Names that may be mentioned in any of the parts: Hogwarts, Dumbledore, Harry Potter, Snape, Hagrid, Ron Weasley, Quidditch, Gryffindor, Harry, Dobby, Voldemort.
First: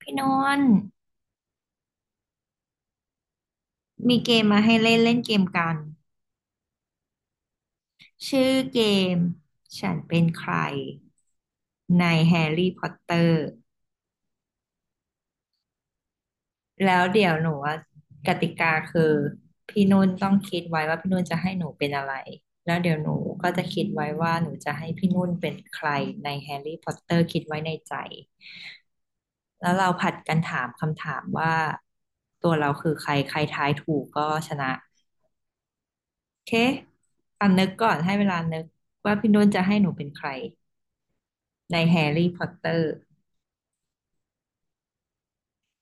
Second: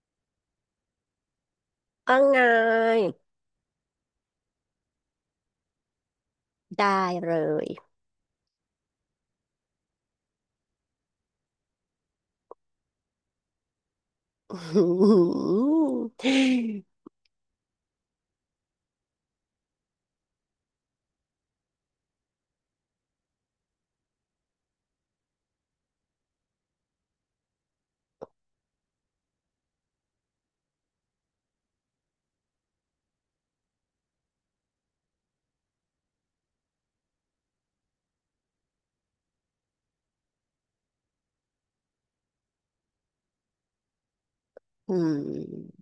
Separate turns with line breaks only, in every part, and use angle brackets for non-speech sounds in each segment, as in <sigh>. พี่นนท์
ว่าไง
มีเกมมาให้เล่นเล่นเกมกัน
ได้เลย
ชื่อเกมฉันเป็นใครในแฮร์รี่พอตเตอร์
<laughs> อืม
แล้วเดี๋ยวหนูว่ากติกาคือพี่นุ่นต้องคิดไว้ว่าพี่นุ่นจะให้หนูเป็นอะไรแล้วเดี๋ยวหนูก็จะคิดไว้ว่าหนูจะให้พี่นุ่นเป็นใครในแฮร์รี่พอตเตอร์คิดไว้ในใจแล้วเราผัดกันถามคำถามว่าตัวเราคือใครใครทายถูกก็ชนะ เคตอนนึกก่อนให้เวลานึกว่าพี่นุ่นจะให้หนูเป็นใครในแฮร์รี่พอตเตอร์
อืม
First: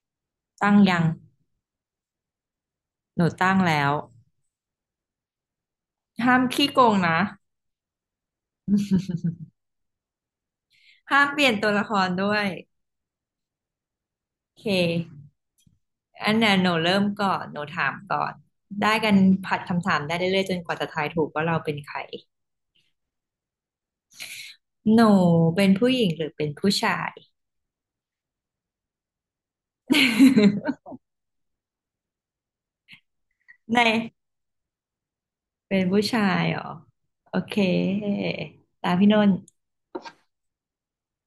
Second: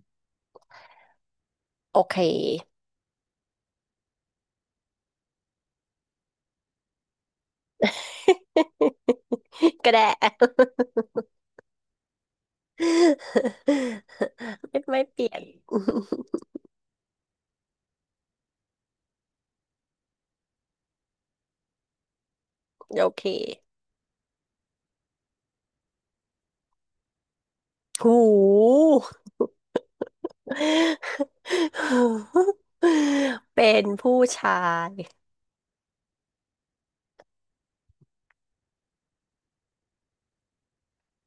ตั้งยัง
โอเค
หนูตั้งแล้วห้ามขี้โกงนะ
<laughs> ก็ได้ <laughs>
ห้ามเปลี่ยนตัวละครด้วยโอเค
ไม่ไม่เปลี่ยน
อันเนี้ยหนูเริ่มก่อนหนูถามก่อนได้กันผัดคำถามได้เรื่อยๆจนกว่าจะทายถูกว่าเราเป็นใคร
<laughs> โอเค
หนูเป็นผู้หญิงหรือเป็นผู้ชาย
หู <laughs> หูเป็
<laughs> ใน
นผู้ชาย
เป็นผู้ชายเหรอโอเคตามพี่นุ่นท์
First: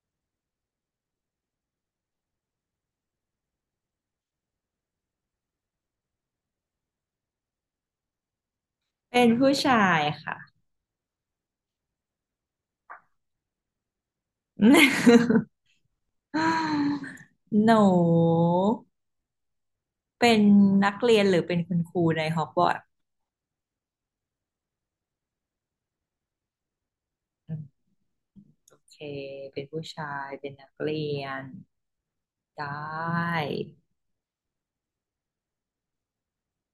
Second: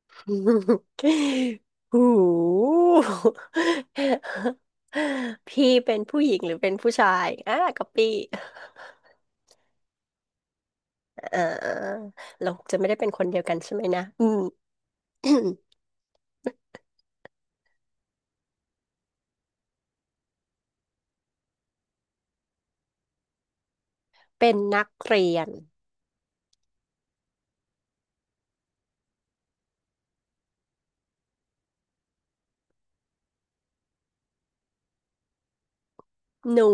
<laughs> หูพี่เป็นผู้หญิงหรือเป็นผู้ชายอ่ะก๊อปปี้
เป็นผู้ชายค่ะ
เออเราจะไม่ได้เป็นคนเดียวกันใช่ไหมนะอืม
<laughs>
<coughs>
<laughs> หนูเป็นนักเรียนหรือเป็นคุณครูในฮอกวอตส์
เป็นนักเรียน
อืมโอเคเป็นผู้ชายเป็นนักเรียนได้
หนู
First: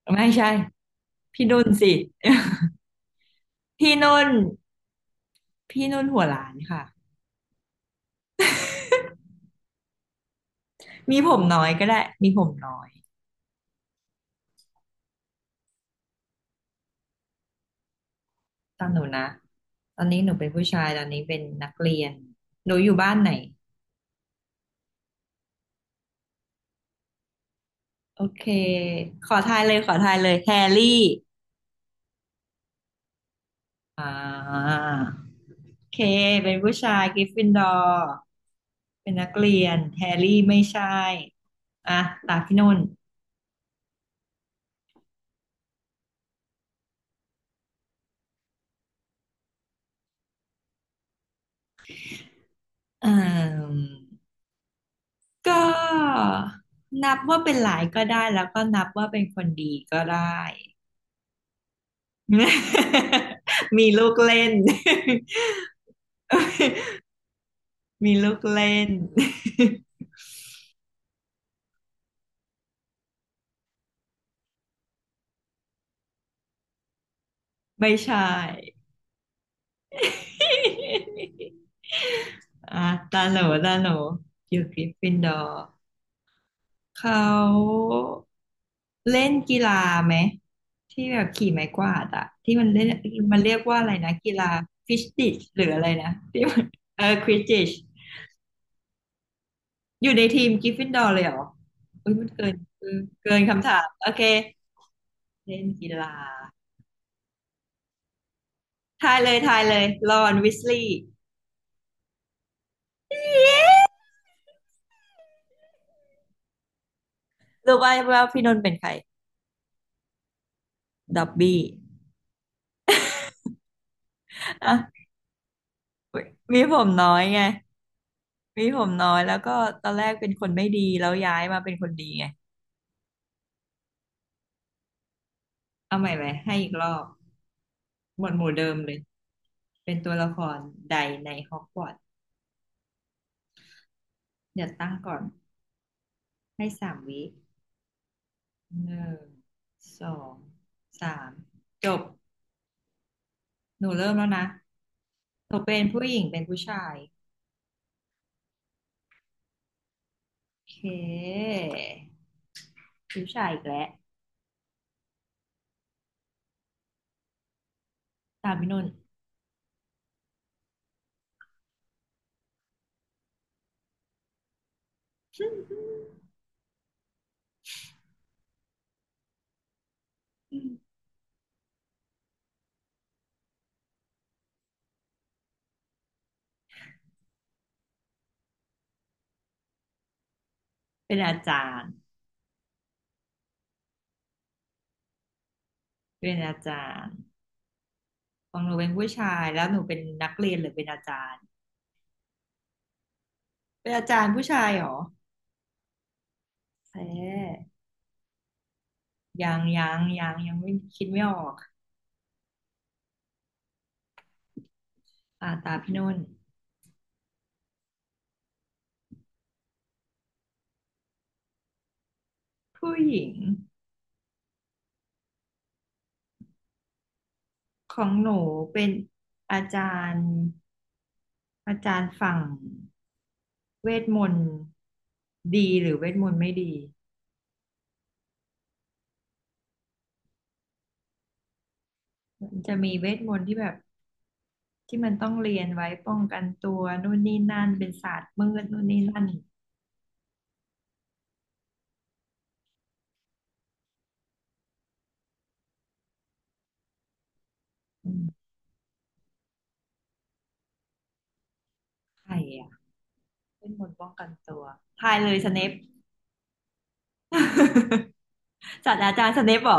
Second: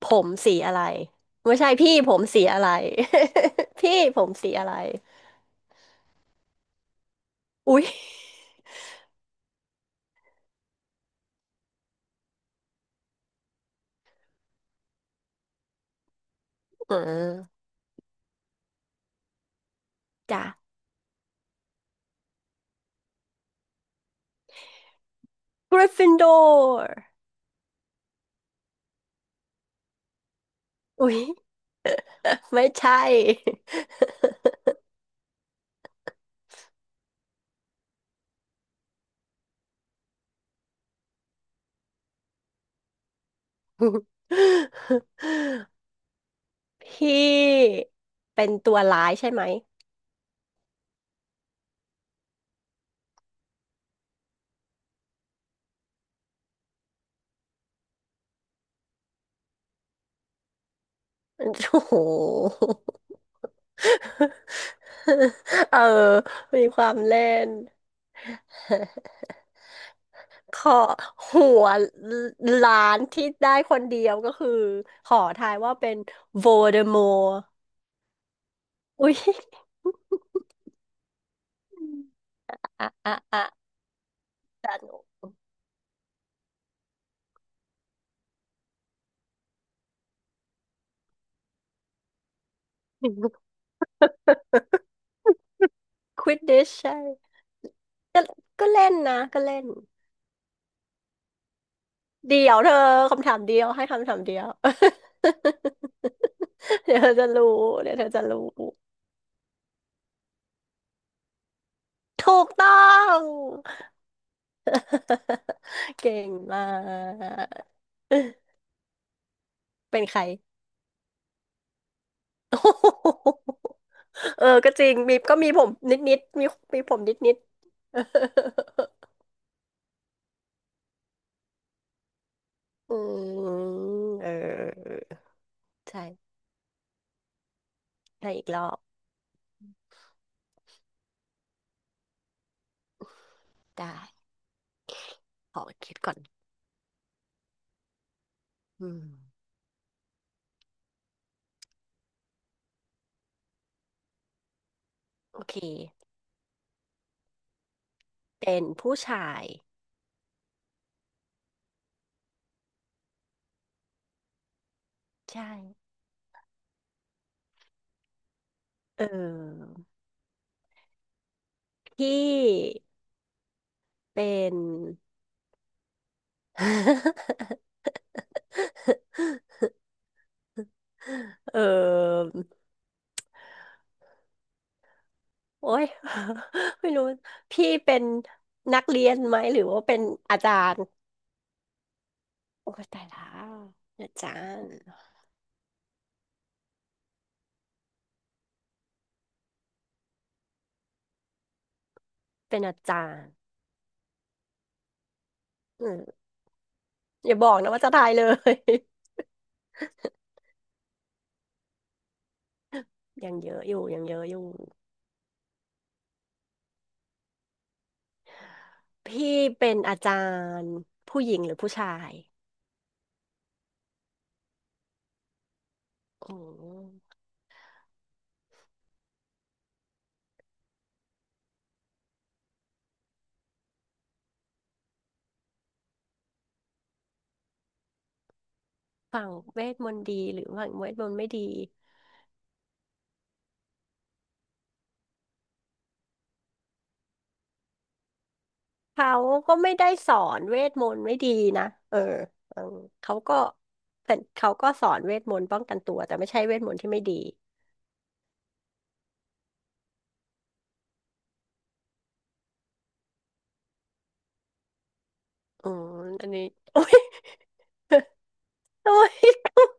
ผ
ไม่
ม
ใช่
สีอะไร
พี่
ไม่
นุ่น
ใช่
สิ
พี่ผม
<laughs>
สีอะไร <laughs>
พี่
พี่ผ
นุ่น
มสีอะไร
พี่นุ่นหัวล้านค่ะ
อุ๊ย
มีผมน้อยก็ได้มีผมน้อย
เออ
ตามหนูนะตอนนี้หนู
จ้ะ
เป็นผู้ชายตอนนี้เป็นนักเรียนหนูอยู่บ้านไหน
กริฟฟินดอร์
โอเคขอทายเลยขอทายเลยแฮร์รี่
อุ๊ยไม่ใช่
อ่า เคเป็นผู้ชายกริฟฟินดอร์เป็นนักเรียนแฮร์รี่ไม่ใช่อ่ะตาพี่นุ่น
<laughs> พี่เป็นตัวร้ายใช่ไหม
เอ่มก็นับว่าเป็นหลายก็ได้แล้วก็นับว่าเป็นคนดีก็ได้
โอ้โห
<laughs> มีลูกเล่
<laughs>
น <laughs>
เออมีความเล่น
มีลูกเล่น
<laughs> ขอหัวล้านที่ได้คนเดียวก็คือขอทายว่าเป็นโวเดมอร์
<laughs> ไม่ใช่
อุ้ย
<laughs>
<laughs>
อ่ะ
อ่ะอ่ะ
ตาหนู
อ่ะ
ตาหนูอยู่ก
จา
ริ
ห
ฟฟิ
น
นดอร์ เขาเล่นกีฬาไหมที่แบบขี่ไม้กวาดอะที่มันเล่นมัน
ก
เรียกว่าอะไรนะกีฬาฟิชติชหรืออะไรนะ
ควิด
ที่มั
ดิ
น
ช <laughs> ใช่
เออควิดิช
ก็ก็เล่นนะก็เล่น
อยู่ในทีมกริฟฟินดอร์เลยเหรอเุ้ยมัน
เดี๋
เกิ
ย
น
วเธอ
เออ
คำถา
เกิ
ม
น
เดีย
คำ
ว
ถา
ให้
มโอ
คำถาม
เค
เดียว
เล่นกีฬา
<laughs> เดี๋ยวเธอจะรู้เดี๋ยวเธอจะรู้
ทายเลยทายเลยรอนวิสลีย์
ถูกต้อง <laughs> เก่งมาก
รู้ไหมว่าพี่นนท์เป็นใคร
เป็นใคร
ดับบี้
<laughs> โอ้โหเออก็จริง
อ่ะ
มีก็มีผมนิดนิดมี
มีผ
มี
ม
ผม
น้
นิ
อ
ด
ย
นิด
ไง
<laughs>
มีผมน้อยแล้วก็ตอนแรกเป็นคนไม่ดีแล้วย้ายมาเป็นคนดีไง
อืมเออ
เอาใหม่ไหม
ใช่
ให้อีกรอบหมว
ได้
ดห
อีก
มู่
ร
เดิ
อ
ม
บ
เลยเป็นตัวละครใดในฮอกวอตส์
ได้
เดี๋ยวตั้งก่อน
ขอคิดก่อน
ให้สามวิห
อืม
นึ่งสองสามจบหนูเริ่มแล้วนะ
โอ
ห
เค
นูเป็นผู้หญิงเป็นผู้ชาย
เป็นผู้ชาย
โอเคผู้ชายอีกแล้ว
ใช่
ตามพี่นุ่น
เออ พี่เป็น <laughs> เออ โอ๊ย <laughs> ไม่รู้ พี่เป็นนักเรียนไหมหรือว่าเป็นอาจารย์
เป็นอาจารย์
โอ้ยตายแล้วอาจารย์
เป็นอาจารย์ของหนูเป็นผู้ชายแล้วหนูเป็นนักเรียนหรือเป็นอาจารย์
เป็นอาจารย์
เป็นอาจารย์ผู้ชายเหรอ
อืม
แพ
อย่าบอกนะ
้
ว่าจะตายเลย
ยังไม่คิดไม่ออก
<laughs> ยังเยอะอยู่ยังเยอะอยู่
อ่าตาพี่นุ่น
พี่เป็นอาจารย์ผู้หญิงหรือผู้ชาย
ผู้หญิง
อืม
ของหนูเป็นอาจารย์อาจารย์ฝั่งเวทมนต์ดีหรือเวทมนต์ไม่ดี
ฝั่งเวทมนต์ดีหรือฝั่งเวทมนต์ไม่ดี
มันจะมีเวทมนต์ที่แบบที่มันต้องเรียนไว้ป้องกันตัวนู่นนี่นั่นเป็นศาสตร์มืดนู่นนี่
เขา
นั่น
ก็ไม่ได้สอนเวทมนต์ไม่ดีนะเออเออเขาก็เขาก็สอนเวทมนต์ป้องกันตัวแต่ไม่ใช่เวทมนต์ที่ไม่ดี
อืมใครอะเวทมนต์ป้องกันตัวทายเลยสเน
อื
ป <laughs>
มอันนี้โอ้ย <laughs> โอ้
ศาสตรา
ย
จารย์สเนปเหรอ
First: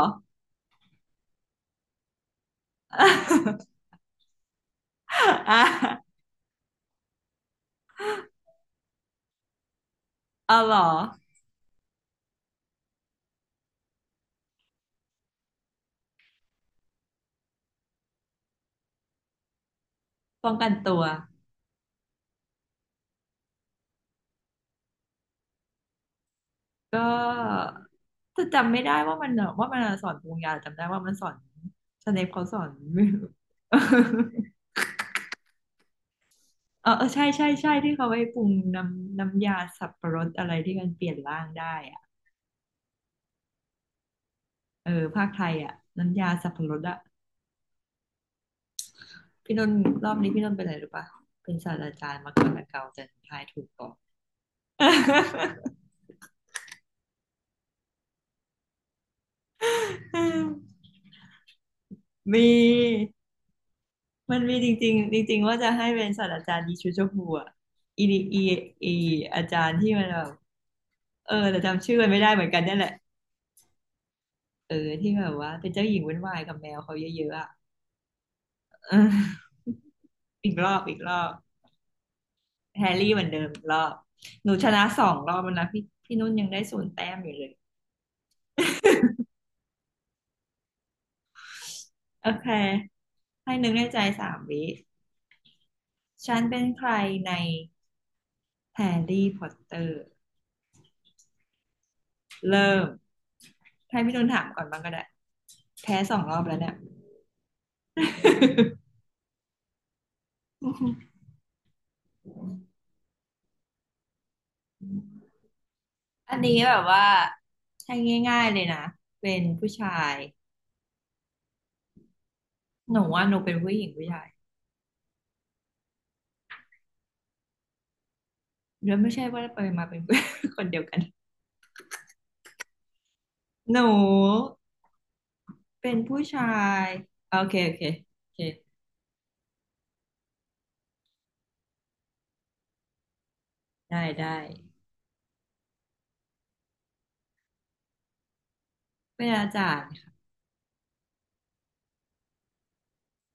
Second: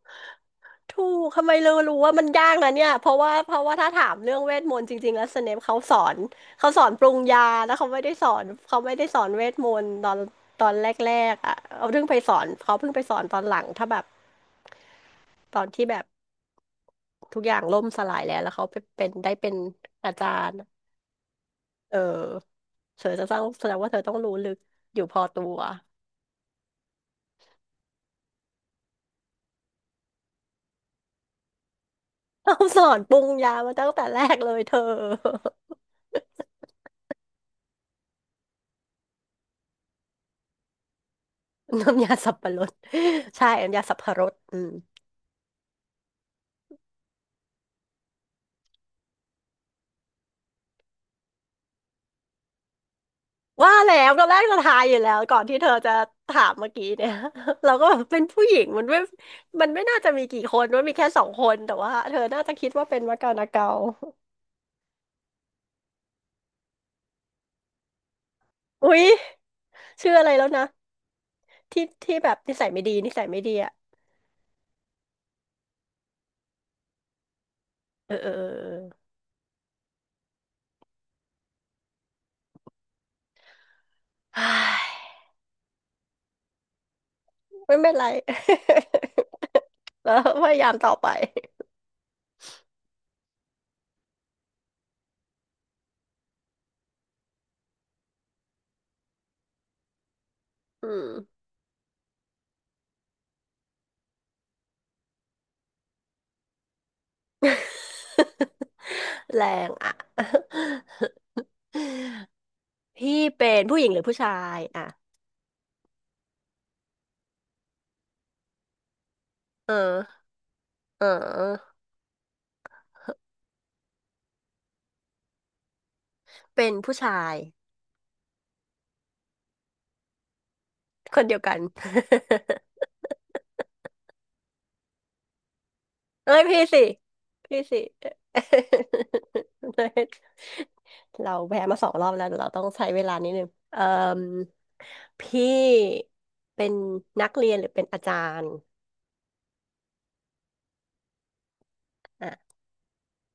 ถูกทำไมเรารู้ว่ามันยากนะเนี่ยเพราะว่าเพราะ
<laughs>
ว่าถ้าถามเรื่องเวทมนต์จริงๆแล้วสเน
อ่ะ
ปเขาสอนเขาสอนปรุงยาแล้วเขาไม่ได้สอนเขาไม่ได้สอนเวทมนต์ตอน
<laughs> เอา
ตอ
เหร
น
อ
แรกๆอ่ะเขาเพิ่งไปสอนเขาเพิ่งไปสอนตอนหลังถ้าแบบตอนที่แบบทุกอย่างล่มสลายแล้วแล้วเขาไปเป็นได้เป็นอาจา
ป้อ
ร
ง
ย์
กันตัว
เออเธอจะต้องแสดงว่าเธอต้องรู้ลึกอยู่พอตัว
ก็จะจำไม่ได้ว่ามันอะว่ามันสอนปรุงยาจำได้ว่ามันสอนสเนปเขาส
เขา
อน
ส
<laughs>
อน
ไม่
ปรุงยา
<laughs> เ
มาตั้งแต่แรก
อ
เลยเธอ
อใช่ที่เขาไปปรุงน้ำยาสับปะรดอะไรที่มันเปลี่ยนร่างได้
<laughs>
อ่ะ
น้ำยาสับปะรดใช่น้ำยาสับปะรดอืม
เออภาคไทยอ่ะน้ำยาสับปะรดอ่ะพี่นนท์รอบนี้พี่นนท์เป็นอะไรหรู้ปะเป็นศาสตราจารย์มาก่อนละเกาแต่ทายถูก
ว่า
ก่อน
แล้วตอนแรกเราทายอยู่แล้วก่อนที่เธอจะถามเมื่อกี้เนี่ย <laughs> เราก็แบบเป็นผู้หญิงมันไม่น่าจะมีกี่คนมันมี
<laughs>
แค่สองคนแต่ว่าเธอ
ม
น่าจะคิดว่าเป็น
ี
มะกานาเกา
มันมีจริงๆจริงๆว่าจะให้เป็นศาสตราจารย์ยีชูโชฮัออีดีอี
<laughs>
อี
อุ๊ย
อาจารย์ที่มัน
ชื่อ
แบ
อะ
บ
ไรแล้วนะ
เออแต่จำ
ที่
ชื่อมัน
ที่
ไม่ได้
แบบ
เหมือน
นิ
กัน
สัย
นั่น
ไม่
แหละ
ดีนิสัยไม่ดีอ่ะ
เออที่แบบว่าเป็นเจ้าหญิงวุ่นวายกับแมวเขาเยอะๆอ่ะ
เออเออเอ
<laughs> เ
อ
อออีกรอบอีกรอบแฮร์รี่เหมือนเดิมอีกรอบ
เอ
หนูชนะสอ
อ
งรอบแล้วนะพี่นุ่นยังได้ศูนย์แต้มอยู่เลย
<sighs> เฮ้ยไม่เป็นไร <laughs> แล้วพยายามต่อไป
โอเคให้นึกในใจสามวิฉันเป็นใครในแฮร์รี่พอตเตอร์
อืม
เริ่มให้พี่นุ่นถามก่อนบ้างก็ได้แพ้สองรอบแล้วเนี่ย
<laughs> แรงอ่ะ <laughs> พี่เป็นผู้หญิงหรือผู้ชายอ่ะ
อันนี้แบบว่าให้ง่ายๆเลยนะเป็นผู้
เอ
ชาย
อเออ
หนูว่าหนูเป็นผู้หญิงผู้ชาย
เป็นผู้ชาย
แล้วไม่ใช่ว่าไปมาเป็น <laughs> คนเดียวกัน
คนเดียวกัน <laughs>
หนูเป็นผู้
เอ้ย
ชา
พี่สิ
ยโอเค
พี่
โอ
สิ
เคโอเค
<laughs> เราแพ้มาสองรอบแล้วเดี๋ยวเราต้องใช้เวลานิดนึงเอ่
ได้
ม
ได้
พี่เป็นนักเรียนหรือเป็นอาจารย์
เป็นอาจารย์ค่ะ
อ่ะ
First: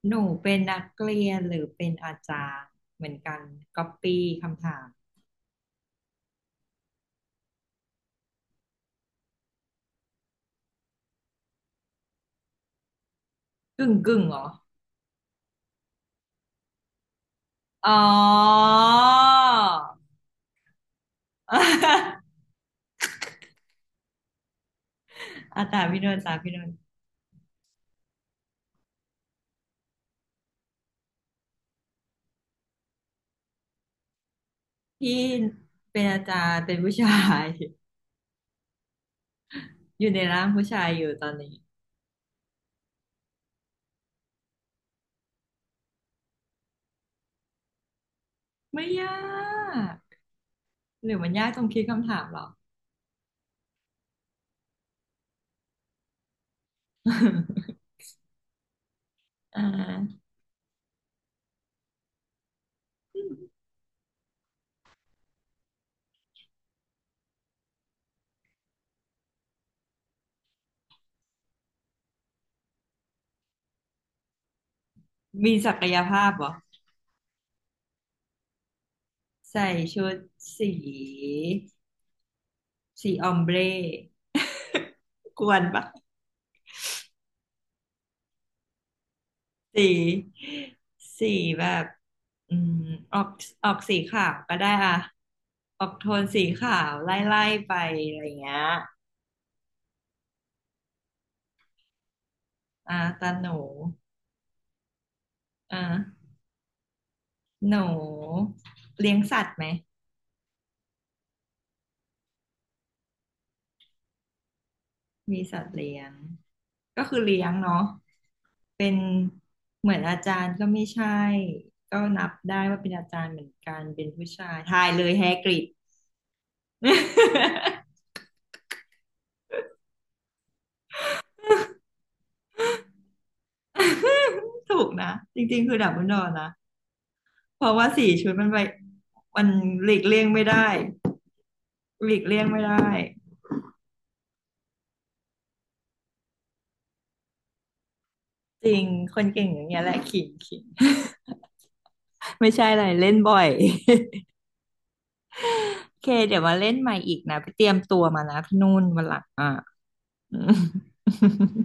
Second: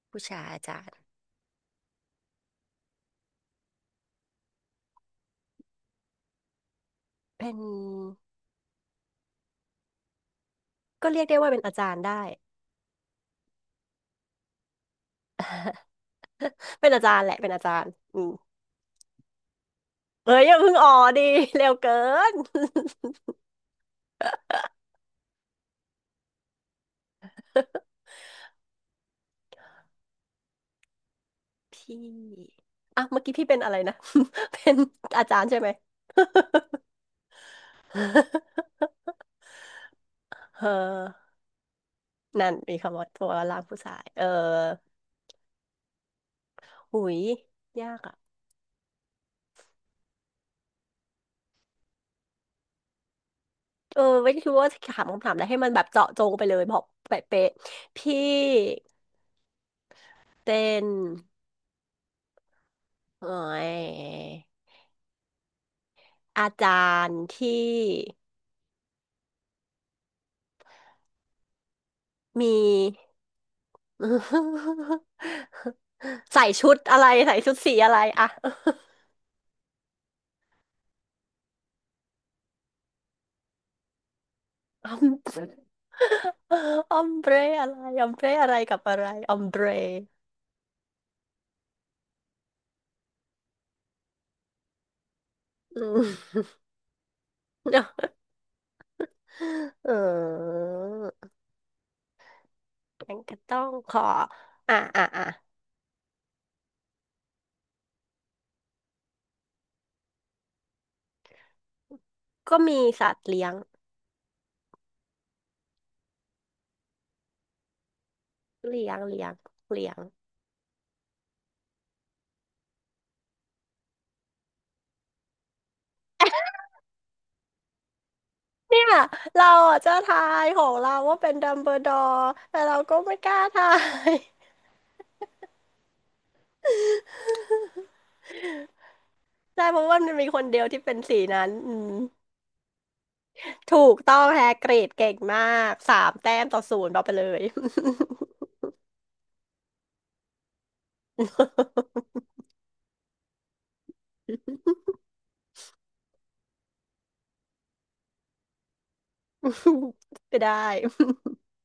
ห
ผู้
นู
ชาย
เป็น
อา
นั
จา
ก
รย์
เรียนหรือเป็นอาจารย์เหมือนกันก๊อปปี้คำถาม
เป็นก็เรียกได้ว่าเป็นอาจารย์ได้
กึ่งกึ่งเหรอ
<laughs> เป็นอาจารย์แหละเป็นอาจารย์
อ๋อ
อืมเอ้ยอย่าเพิ่งอ๋อดีเร็วเกิน <laughs>
อาจารย์พี่นนท์อาจารย์พี่นนท์
พี่อ่ะเมื่อกี้พี่เป็นอะไรนะ <laughs> เป็น
พี่
อาจารย์ใช่ไหม
เป็นอาจารย์เป็น
<laughs>
ผู้ชาย
<laughs>
อยู่ในร่างผู้
เอ
ชายอยู่ตอ
อ
นนี้
นั่นมีคำว่าตัวร่างผู้ชายเออหุยยากอ่ะ
ไม่ยากหรือมันยากตรงคิดคำถามเหรอ
เออไม่ได้คิดว่าจะถามคำถามอะไรให้มันแบบเจาะจงไปเลยบอกเป๊ะ
<laughs>
ๆพี่
อ่า <laughs>
เป็นเอ่อยอาจารย์ที่มี <laughs>
มีศักยภาพเหร
ใส่
อ
ชุดอะไรใส่ชุดสีอะไรอะ <laughs>
ใส่ชุดสีสีออมเบร
อม
กวนปะ
อมเบรอะไรอมเบรอะไรกับอะไรอมเบร
สีสีแบบอืมออกออกสีขาวก็ได้อ่ะอ
อื
อกโทน
ม
สีขาวไล่ไปอะไรอย่างเงี้ย
เออ
อ่า
งั้น
ตา
ก็
หนู
ต้องขออ่ะอ่ะอ่ะ
อ่าหนูเลี้ยงสัตว์ไหม
ก็มีสัตว์เลี้ยง
มีสัตว์เลี้ยงก็คือเลี้ยงเนาะ
เลี้
เป็
ย
น
ง เลี้ยงเลี้
เห
ย
มื
ง
อนอาจารย์ก็ไม่ใช่ก็นับได้ว่าเป็นอาจารย์เหมือนกันเป็นผู้ชายทายเลยแฮกริด
เนี่ยเราอ่ะจะทายของเราว่าเป็นดัมเบิลดอร์แต่เราก็ไม่กล้าทาย
<laughs> ถูกนะจริงๆคือดับเบิลดอร์นะเพราะว่าสี่
<laughs>
ชุดมันไปมัน
ใช่เพ
ห
ราะ
ลี
ว่า
ก
มัน
เลี่ย
มี
ง
ค
ไม่
นเดียว
ได้
ที่เป็นสีนั้นอืม
หลีกเลี่ยงไม่ได้
ถูกต้องแฮกรีดเก่งมากสามแต้มต่อศูนย์เอาไปเลย
จริงคนเก่งอย่างเงี้ยแหละขิงขิง <laughs> ไม่ใช่อะไรเล่นบ่อย <laughs> โอเคเดี๋ยวมาเล่นใหม่อีกนะไปเตรียมตัวมานะพี่นุ่นวันหลังอ่ะ
<laughs> ไม่ได้
<laughs>